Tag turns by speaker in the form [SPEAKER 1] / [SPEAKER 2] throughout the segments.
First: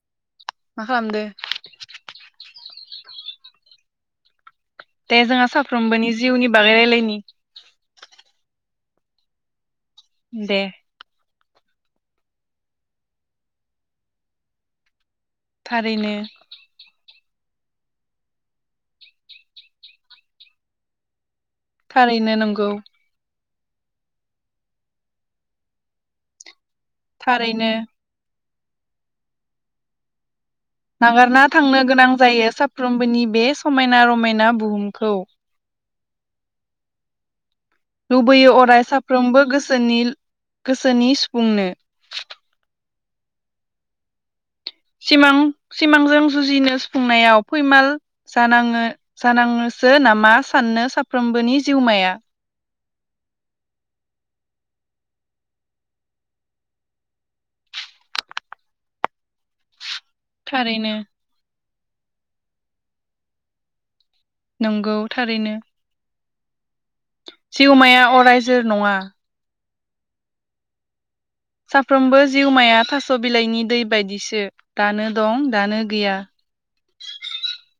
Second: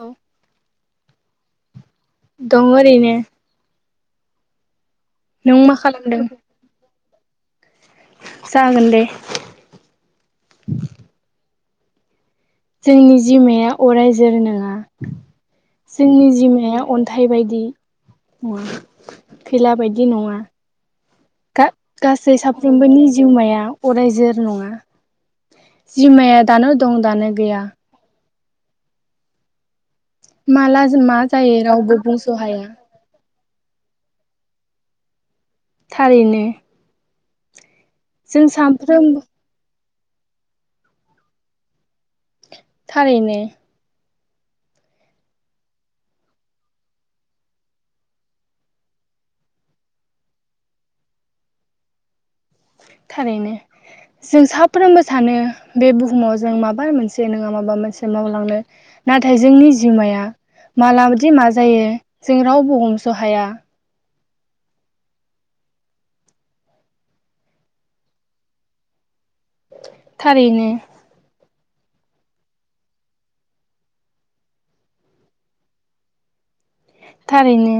[SPEAKER 1] औ
[SPEAKER 2] मा खालामदों?
[SPEAKER 1] दं ओरैनो।
[SPEAKER 2] दे जोंहा
[SPEAKER 1] नों मा
[SPEAKER 2] साफ्रोमबोनि
[SPEAKER 1] खालामदों?
[SPEAKER 2] जिउनि बागै रायलायनि।
[SPEAKER 1] जागोन दे।
[SPEAKER 2] दे।
[SPEAKER 1] जोंनि जिउमाया अराय जोर नङा
[SPEAKER 2] थारैनो
[SPEAKER 1] जोंनि जिउमाया अन्थाइ बायदि। खैला बायदि नङा। गा गासै
[SPEAKER 2] थारैनो नंगौ
[SPEAKER 1] साफ्रोमबोनि जिउमाया अरायजोर नङा। जिउमाया दानो दं दानो गैया।
[SPEAKER 2] थारैनो
[SPEAKER 1] माला मा
[SPEAKER 2] नागारना
[SPEAKER 1] जायो
[SPEAKER 2] थांनो
[SPEAKER 1] रावबो
[SPEAKER 2] गोनां
[SPEAKER 1] बुंस'
[SPEAKER 2] जायो
[SPEAKER 1] हाया
[SPEAKER 2] साफ्रोमबोनि बे समायना रमायना बुहुमखौ।
[SPEAKER 1] थारैनो। जों
[SPEAKER 2] लुबैयो अराय
[SPEAKER 1] सानफ्रोमबो
[SPEAKER 2] साफ्रोमबो गोसोनि गोसोनि सफुंनो।
[SPEAKER 1] थारैनो।
[SPEAKER 2] सिमां सिमांजों जुजिनो सुफुंनायाव फैमाल जानाङो जानाङोसो नामा साननो साफ्रोमबोनि जिउमाया।
[SPEAKER 1] थारैनो। जों साफ्रोमबो सानो बे बुहुमाव जों माबा मोनसे नङा माबा मोनसे मावलांनो नाथाय जोंनि जिउमाया
[SPEAKER 2] थारैनो
[SPEAKER 1] मालाबदि मा जायो जों रावबो हमस' हाया।
[SPEAKER 2] नंगौ थारैनो। जिउमाया अरायजोर नङा।
[SPEAKER 1] थारैनो।
[SPEAKER 2] साफ्रोमबो जिउमाया थास' बिलाइनि दै बायदिसो दानो दं दानो गैया।
[SPEAKER 1] थारैनो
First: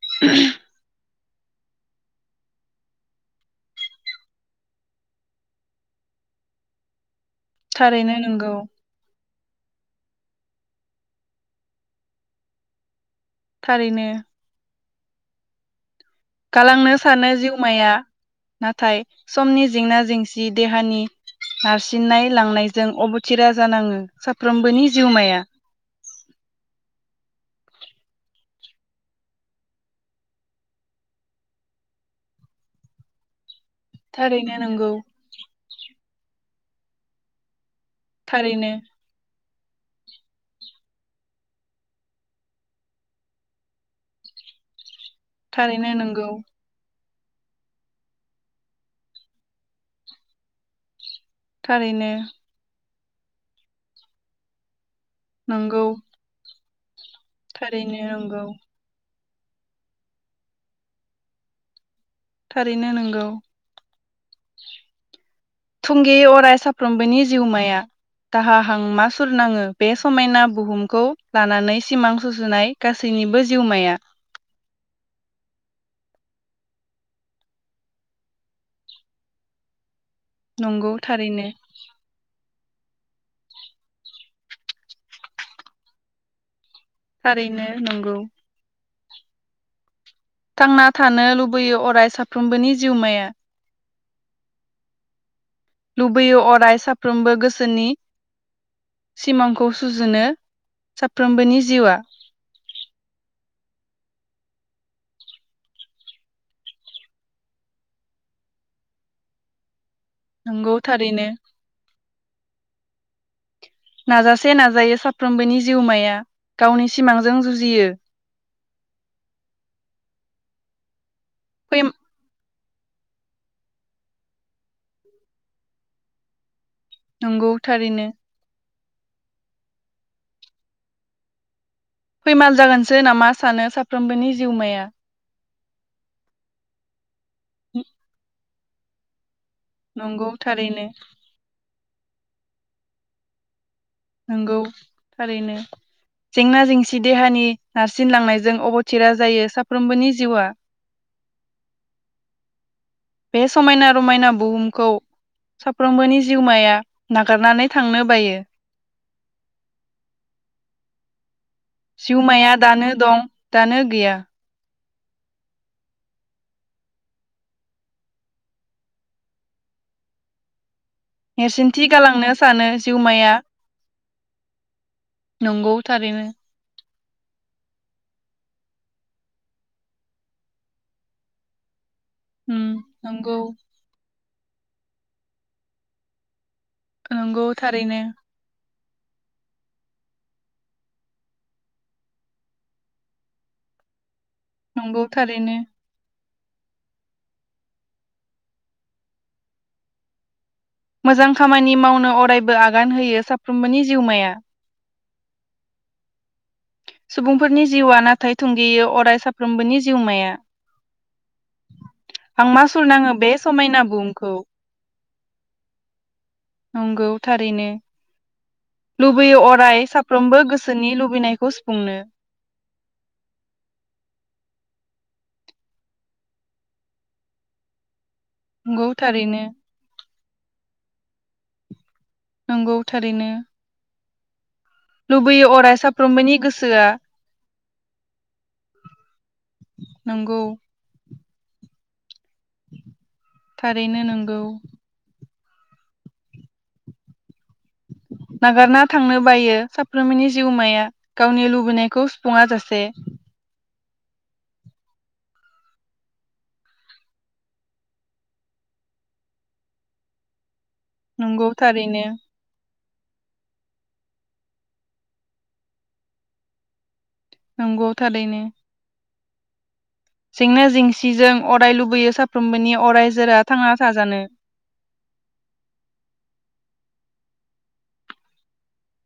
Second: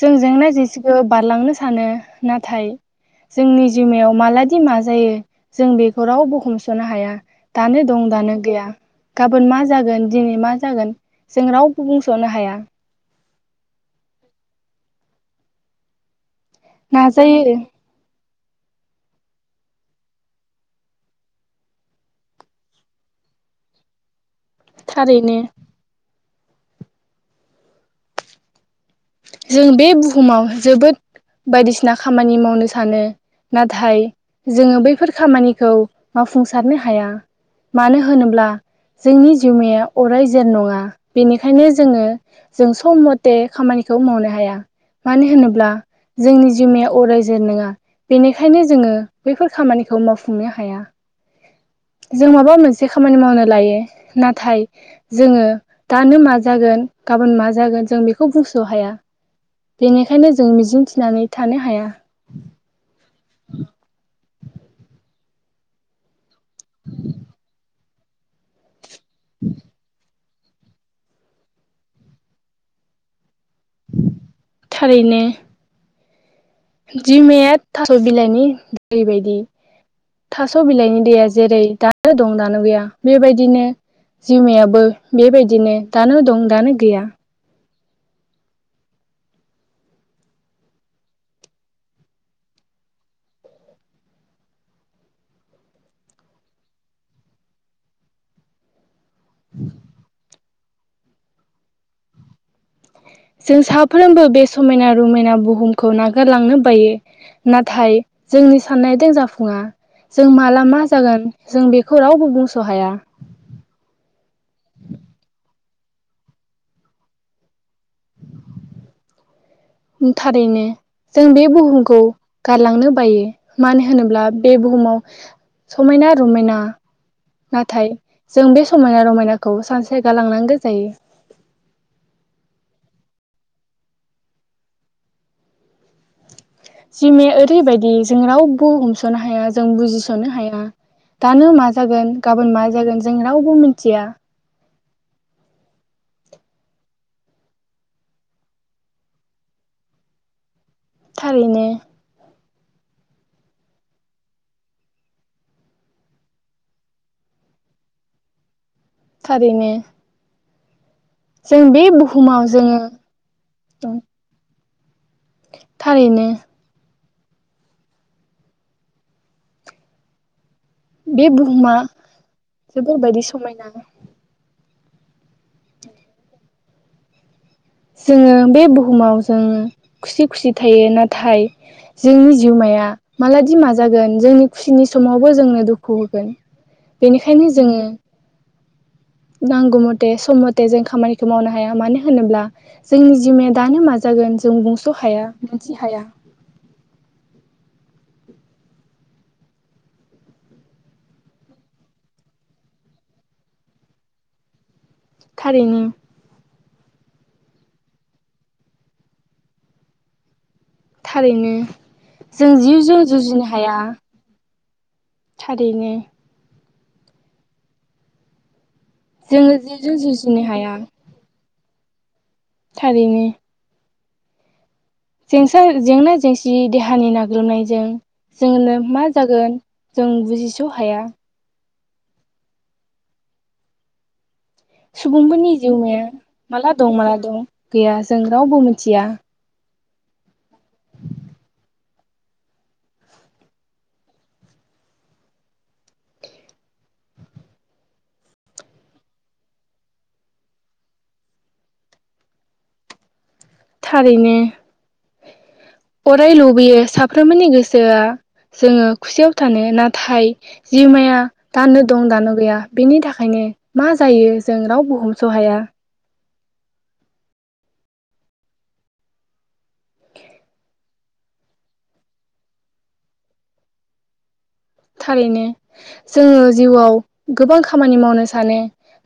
[SPEAKER 1] जोंजों नायज ज बारलांनो सानो नाथाय जोंनि जिउमायाव मालादि मा जायो जों बेखौ रावबो हमस'नो हाया। दानो दं
[SPEAKER 2] थारैनो
[SPEAKER 1] दानो
[SPEAKER 2] नंगौ
[SPEAKER 1] गैया। गाबोन मा जागोन दिनै मा जागोन जों रावबो बुंस'नो हाया।
[SPEAKER 2] थारैनो। गालांनो सानो
[SPEAKER 1] नाजायो
[SPEAKER 2] जिउमाया नाथाय समनि जेंना जेंसि देहानि नारसिननाय लांनायजों अबथिरा जानाङो साफ्रोमबोनि
[SPEAKER 1] थारैनो
[SPEAKER 2] जिउमाया।
[SPEAKER 1] जों बे बुहुमाव जोबोद बायदिसिना खामानि मावनो सानो। नाथाय
[SPEAKER 2] थारैनो
[SPEAKER 1] जोङो
[SPEAKER 2] नंगौ
[SPEAKER 1] बैफोर खामानिखौ मावफुंसारनो हाया मानो होन होनोब्ला
[SPEAKER 2] थारैनो
[SPEAKER 1] जोंनि जिउमाया अराय जोर नङा बेनिखायनो जोङो जों सम मथे खामानि खौ मावनो हाया मानो होनोब्ला
[SPEAKER 2] थारैनो नंगौ
[SPEAKER 1] जोंनि जिउमाया अराय जोर नङा। बेनिखायनो जोङो बैफोर खामानिखौ मावफुंनो हाया
[SPEAKER 2] थारैनो
[SPEAKER 1] जों माबा मोनसे से खामानि मावनो लायो नाथाय जोङो
[SPEAKER 2] नंगौ
[SPEAKER 1] दानो मा जागोन गाबोन मा जागोन
[SPEAKER 2] थारैनो
[SPEAKER 1] जों बेखौ
[SPEAKER 2] नंगौ
[SPEAKER 1] बुं हाया बेनिखायनो जों मिजिं थिनानै थानो हाया।
[SPEAKER 2] थारैनो नंगौ थुंगेअ फराय साफ्रोमबोनि जिउमाया दाहा हांमा सुरनाङो बे समायना बुहुमखौ लानानै सिमां सुजुनाय गासैनिबो जिउमाया।
[SPEAKER 1] थारैनो। दिमाया थास' बिलाइनि दैबायदि। थास'
[SPEAKER 2] नंगौ
[SPEAKER 1] बिलाइनि दैया
[SPEAKER 2] थारैनो
[SPEAKER 1] जेरै दानो दं दानो गैया बेबायदिनो जिउमायाबो बेबायदिनो दानो दं दानो गैया।
[SPEAKER 2] थारैनो नंगौ। थांना थानो लुबैयो अराय साफ्रोमबोनि जिउमाया। लुबैयो अराय साफ्रोमबो गोसोनि सिमांखौ सुजुनो। साफ्रोमबोनि जिउआ।
[SPEAKER 1] जों साफ्रोमबो बे समायना रमायना बुहुमखौ नागारलांनो बायो। नाथाय जोंनि साननाय दो जाफुङा। जों माला
[SPEAKER 2] नंगौ
[SPEAKER 1] मा
[SPEAKER 2] थारैनो
[SPEAKER 1] जागोन जों बेखौ रावबो बुंस' हाया।
[SPEAKER 2] नाजासे नाजायो साफ्रोमबोनि जिउमाया गावनि सिमांजों जुजियो।
[SPEAKER 1] थारैनो जों बे
[SPEAKER 2] फै
[SPEAKER 1] बुहुमखौ। गारलांनो बायो मानो होनोब्ला बे बुहुमाव समायना रमायना।
[SPEAKER 2] नंगौ
[SPEAKER 1] नाथाय
[SPEAKER 2] थारैनो
[SPEAKER 1] जों बे समायना रमायनाखौ सानसे गालांनांगौ जायो।
[SPEAKER 2] फैमाल जागोनसो नामा सानो साफ्रोमबोनि जिउमाया।
[SPEAKER 1] जिमाया ओरैबायदि जों रावबो हमस'नो हाया जों
[SPEAKER 2] नंगौ
[SPEAKER 1] बुजिस'नो हाया।
[SPEAKER 2] थारैनो
[SPEAKER 1] दानो मा जागोन गाबोन मा जागोन जों रावबो मिथिया।
[SPEAKER 2] नंगौ थारैनो। जेंना जेंसि देहानि नारसिनलांनायजों अबथिरा जायो साफ्रोमबोनि जिउआ।
[SPEAKER 1] थारैनो।
[SPEAKER 2] बे समायना रमायना बुहुमखौ। साफ्रोमबोनि जिउमाया नागारनानै थांनो बायो।
[SPEAKER 1] थारैनो जों बे बुहुमाव
[SPEAKER 2] सिउमाया दानो
[SPEAKER 1] जोङो
[SPEAKER 2] दं दानो गैया।
[SPEAKER 1] थारैनो बे बुहुमा
[SPEAKER 2] नेरसोनथि गालांनो सानो
[SPEAKER 1] जोबोरबायदि
[SPEAKER 2] जिउमाया।
[SPEAKER 1] समायना
[SPEAKER 2] नंगौ थारैनो।
[SPEAKER 1] जोङो बे बुहुमाव जों खुसि खुसि थायो नाथाय। जोंनि
[SPEAKER 2] उम
[SPEAKER 1] जिउमाया
[SPEAKER 2] नंगौ
[SPEAKER 1] मालादि माजागोन जोंनि खुसिनि समावबो जोंनो दुखु होगोन।
[SPEAKER 2] नंगौ
[SPEAKER 1] बेनिखायनो जोङो।
[SPEAKER 2] थारैनो
[SPEAKER 1] नांगौ मथे सम मथे जों खामानिखौ मावनो हाया मानो होनोब्ला। जोंनि जिमाया दानो मा जागोन जों बुंस'
[SPEAKER 2] नंगौ
[SPEAKER 1] हाया
[SPEAKER 2] थारैनो
[SPEAKER 1] मोनथि हाया।
[SPEAKER 2] मोजां खामानि मावनो अरायबो आगान होयो साफ्रोमबोनि जिउमाया।
[SPEAKER 1] थारैनो।
[SPEAKER 2] सुबुंफोरनि जिउआ नाथाय थुंगेयो अराय साफ्रोमबोनि जिउमाया।
[SPEAKER 1] थारैनो जों
[SPEAKER 2] हांमा सुर
[SPEAKER 1] जिउजों
[SPEAKER 2] नाङो बे
[SPEAKER 1] जुजिनो हाया
[SPEAKER 2] समायना बुहुमखौ।
[SPEAKER 1] थारैनो।
[SPEAKER 2] नंगौ थारैनो। लुबैयो
[SPEAKER 1] जोङो
[SPEAKER 2] अराय
[SPEAKER 1] जिउजों
[SPEAKER 2] साफ्रोमबो
[SPEAKER 1] जुजिनो हाया
[SPEAKER 2] गोसोनि लुबैनायखौ सुफुंनो।
[SPEAKER 1] थारैनो जेंसा जेंना जेंसि देहानि नाग्लोबनायजों जोंनो
[SPEAKER 2] नंगौ
[SPEAKER 1] मा
[SPEAKER 2] थारैनो
[SPEAKER 1] जागोन। जों बुजिस' हाया।
[SPEAKER 2] नंगौ थारैनो। लुबैयो
[SPEAKER 1] सुबुंफोरनि
[SPEAKER 2] अराय
[SPEAKER 1] जिउमाया
[SPEAKER 2] साफ्रोमबोनि
[SPEAKER 1] माला
[SPEAKER 2] गोसोआ
[SPEAKER 1] दं माला दं गैया जों रावबो मिथिया।
[SPEAKER 2] नोंगौ। थारैनो नंगौ। नागारना थांनो बायो साफ्रोमनि जिउमाया गावनि लुबैनायखौ सुफुङा जासे।
[SPEAKER 1] थारैनो अराय लुबैयो साफ्रोमबोनि गोसोआ जोङो खुसियाव थानो नाथाय। जिमाया
[SPEAKER 2] नंगौ
[SPEAKER 1] दानो
[SPEAKER 2] थारैनो
[SPEAKER 1] दं दानो गैया। बेनि थाखायनो मा जायो जों रावबो हमस' हाया।
[SPEAKER 2] नंगौ थारैनो। जेंना जेंसिजों अराय लुबैयो साफ्रोमबोनि अरायजोरा थांना थाजानो।
[SPEAKER 1] थारैनो जोङो जिउआव गोबां खामानि मावनो सानो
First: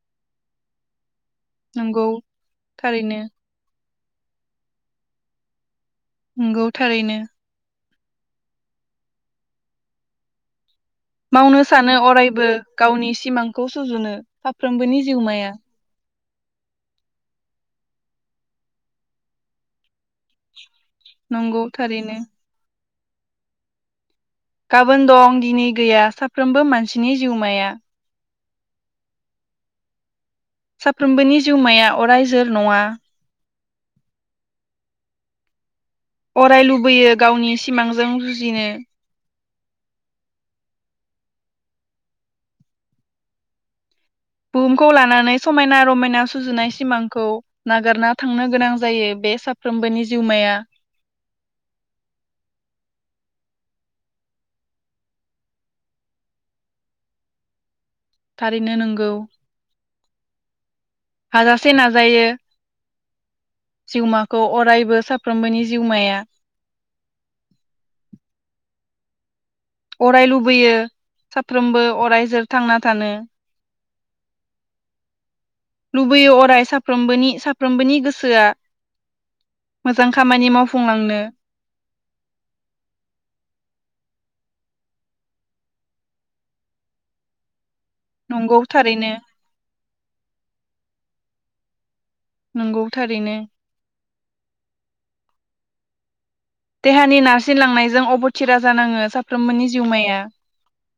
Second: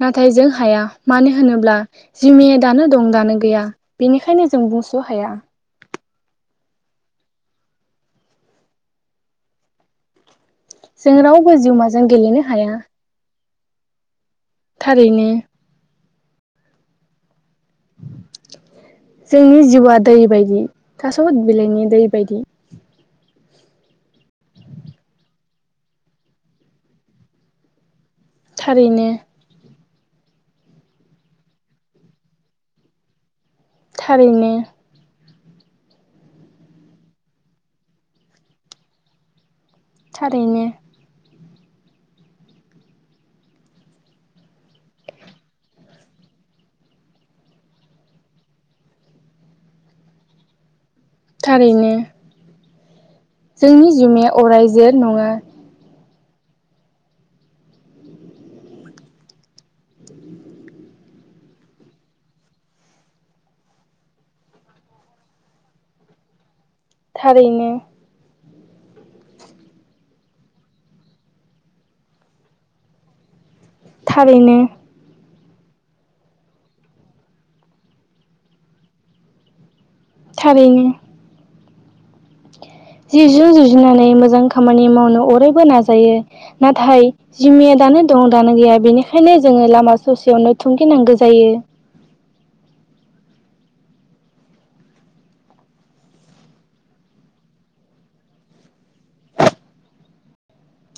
[SPEAKER 1] नाथाय जों हाया। मानो होनोब्ला
[SPEAKER 2] नंगौ
[SPEAKER 1] जिमाया दानो दं
[SPEAKER 2] थारैनो
[SPEAKER 1] दानो गैया बेनिखायनो जों बुंस' हाया।
[SPEAKER 2] नंगौ थारैनो।
[SPEAKER 1] जों रावबो
[SPEAKER 2] मावनो सानो
[SPEAKER 1] जिउमाजों गेलेनो
[SPEAKER 2] अरायबो
[SPEAKER 1] हाया
[SPEAKER 2] गावनि सिमांखौ सुजुनो साफ्रोमबोनि
[SPEAKER 1] थारैनो
[SPEAKER 2] जिउमाया।
[SPEAKER 1] जोंनि जिउआ दै बायदि थास'
[SPEAKER 2] नंगौ
[SPEAKER 1] बिलाइनि दै
[SPEAKER 2] थारैनो
[SPEAKER 1] बायदि
[SPEAKER 2] गाबोन दं दिनै गैया साफ्रोमबो मानसिनि जिउमाया।
[SPEAKER 1] थारैनो
[SPEAKER 2] साफ्रोमबोनि जिउमाया अराय जोर नङा
[SPEAKER 1] थारैनो
[SPEAKER 2] अराय लुबैयो गावनि सिमांजों जुजिनो
[SPEAKER 1] थारैनो
[SPEAKER 2] बुहुमखौ लानानै समायना रमायना सुजुनाय सिमांखौ नागारना थांनो गोनां जायो बे साफ्रोमबोनि जिउमाया।
[SPEAKER 1] थारैनो जोंनि जिउमाया अराय जोर नङा।
[SPEAKER 2] थारैनो नोंगौ। हाजासे नाजायो। जिउमाखौ अरायबो साफ्रोमबोनि जिउमाया।
[SPEAKER 1] थारैनो
[SPEAKER 2] अराय लुबैयो साफ्रोमबो अराय जोर थांना थानो
[SPEAKER 1] थारैनो
[SPEAKER 2] लुबैयो अराय साफ्रोमबोनि-साफ्रोमबोनि गोसोआ मोजां खामानि
[SPEAKER 1] थारैनो
[SPEAKER 2] मावफुंलांनो
[SPEAKER 1] जि जु जुजिनानै मोजां खामानि मावनो अरायबो नाजायो। नाथाय जिमाया दानो दं दानो
[SPEAKER 2] नंगौ
[SPEAKER 1] गैया
[SPEAKER 2] थारैनो
[SPEAKER 1] बेनिखायनो जोङो लामा ससेयावनो थुंगिनांगौ जायो।
[SPEAKER 2] नंगौ थारैनो देहानि नारसिनलांनायजों अबथिरा जानाङो साफ्रोमबोनि जिउमाया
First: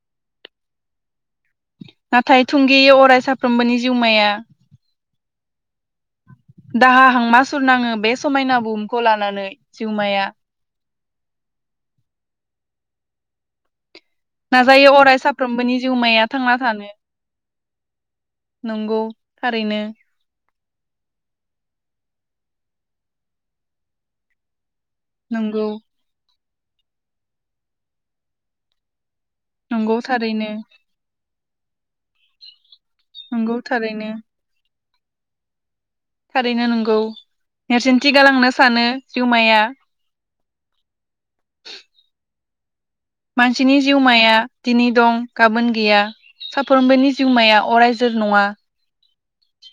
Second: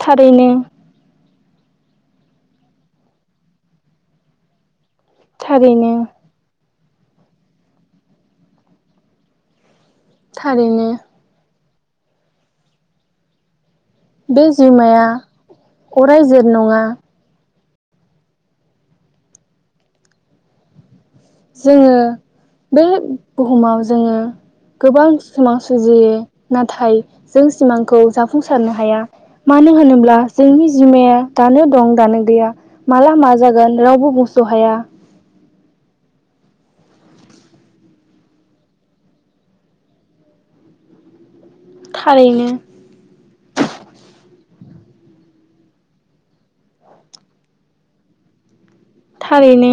[SPEAKER 1] थारैनो
[SPEAKER 2] नाथाय थुंगेयो अराय साफ्रोमबोनि जिउमाया
[SPEAKER 1] थारैनो
[SPEAKER 2] दाहा हांमा सुरनाङो बे समायना बुहुमखौ लानानै जिउमाया
[SPEAKER 1] थारैनो बे
[SPEAKER 2] नाजायो
[SPEAKER 1] जिउमाया
[SPEAKER 2] अराय साफ्रोमबोनि जिउमाया
[SPEAKER 1] अरायजोर
[SPEAKER 2] थांना
[SPEAKER 1] नङा
[SPEAKER 2] थानो नंगौ थारैनो
[SPEAKER 1] जोंङो बै बुहुमाव जोंङो गोबां सिमां
[SPEAKER 2] नंगौ
[SPEAKER 1] सुजियो। नाथाय जों सिमांखौ जाफुंसारनो हाया। मानो
[SPEAKER 2] नंगौ
[SPEAKER 1] होनोब्ला
[SPEAKER 2] थारैनो
[SPEAKER 1] जोंनि जिमाया दानो दं दानो गैया। माला मा
[SPEAKER 2] नंगौ
[SPEAKER 1] जागोन
[SPEAKER 2] थारैनो
[SPEAKER 1] रावबो बुंस' हाया।
[SPEAKER 2] थारैनो नंगौ नेरसोनथि गालांनो सानो जिउमाया
[SPEAKER 1] थारैनो
[SPEAKER 2] मानसिनि जिउमाया दिनै दं गाबोन गैया। साफ्रोमबोनि जिउमाया अराइ जोर नङा।
[SPEAKER 1] थारैनो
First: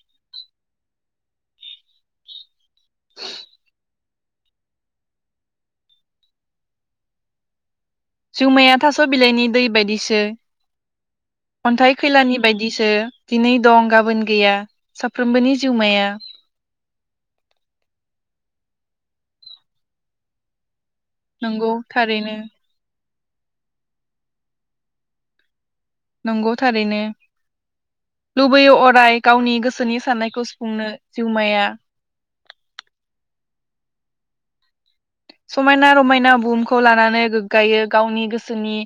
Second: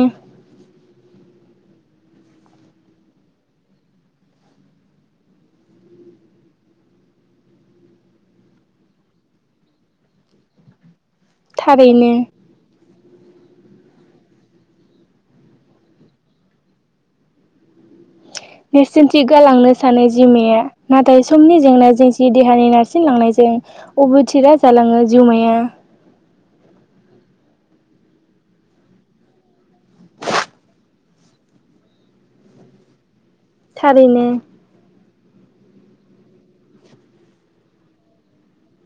[SPEAKER 2] [inaudible] जिउमाया थास' बिलाइनि दै बायदिसो अन्थाइ
[SPEAKER 1] थारैनो
[SPEAKER 2] खैलानि बायदिसो दिनै दं गाबोन गैया साफ्रोमबोनि जिउमाया
[SPEAKER 1] नेरसोनथि गालांनो सानो जिउमाया नाथाय समनि
[SPEAKER 2] नंगौ
[SPEAKER 1] जेंना जेंसि
[SPEAKER 2] थारैनो
[SPEAKER 1] देहानि ना सिनलांनायजों अब'थिरा जालाङो जिउमाया
[SPEAKER 2] नंगौ थारैनो लुबैयो अराय गावनि गोसोनि साननायखौ सुफुंनो जिउमाया
[SPEAKER 1] थारैनो
[SPEAKER 2] समायना रमायना बुहुमखौ लानानै गोग्गायो गावनि गोसोनि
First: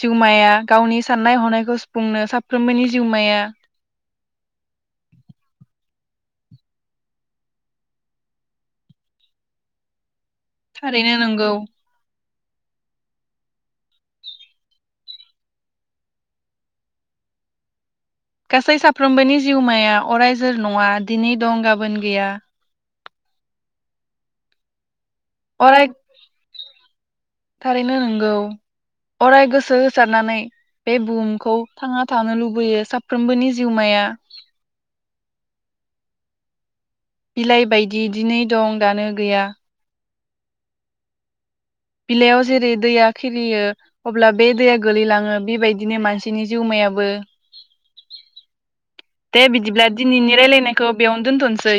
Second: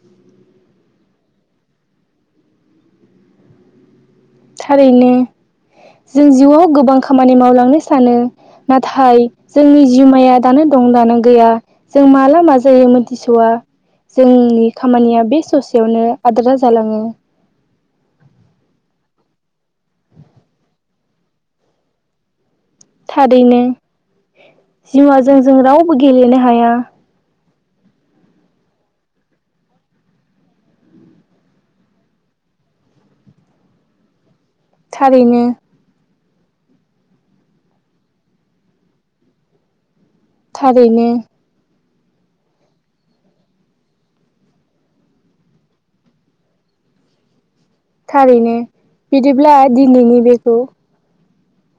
[SPEAKER 2] जिउमाया गावनि साननाय हनायखौ सुफुंनो साफ्रोमबोनि जिउमाया
[SPEAKER 1] थारैनो। जों जिउआव गोबां खामानि मावलांनो सानो नाथाय जोंनि जिउमाया। दानो दं
[SPEAKER 2] थारैनो
[SPEAKER 1] दानो
[SPEAKER 2] नंगौ
[SPEAKER 1] गैया जों माला मा जायोमोनथिस'आ। जोंनि खामानिया बे ससेयावनो आद्रा जालाङो।
[SPEAKER 2] गासै साफ्रोमबोनि जिउमाया अराय जोर नङा दिनै दं गाबोन गैया।
[SPEAKER 1] थारैनो जिउआ जों जों
[SPEAKER 2] अराय
[SPEAKER 1] रावबो गेलेनो हाया।
[SPEAKER 2] थारैनो नोंगौ अराय गोसो होसारनानै बे बुहुमखौ थांना थानो लुबैयो साफ्रोमबोनि जिउमाया।
[SPEAKER 1] थारैनो।
[SPEAKER 2] बिलाइ बायदि दिनै दं दानो गैया।
[SPEAKER 1] थारैनो।
[SPEAKER 2] बिलाइयाव जेरै दैया खिरियो। अब्ला बे दैया गोलैलाङो बेबायदिनो मानसिनि जिउमायाबो।
[SPEAKER 1] थारैनो
[SPEAKER 2] दे बिदिब्ला दिनैनि रायलायनायखौ बेयावनो दोनथ'नोसै।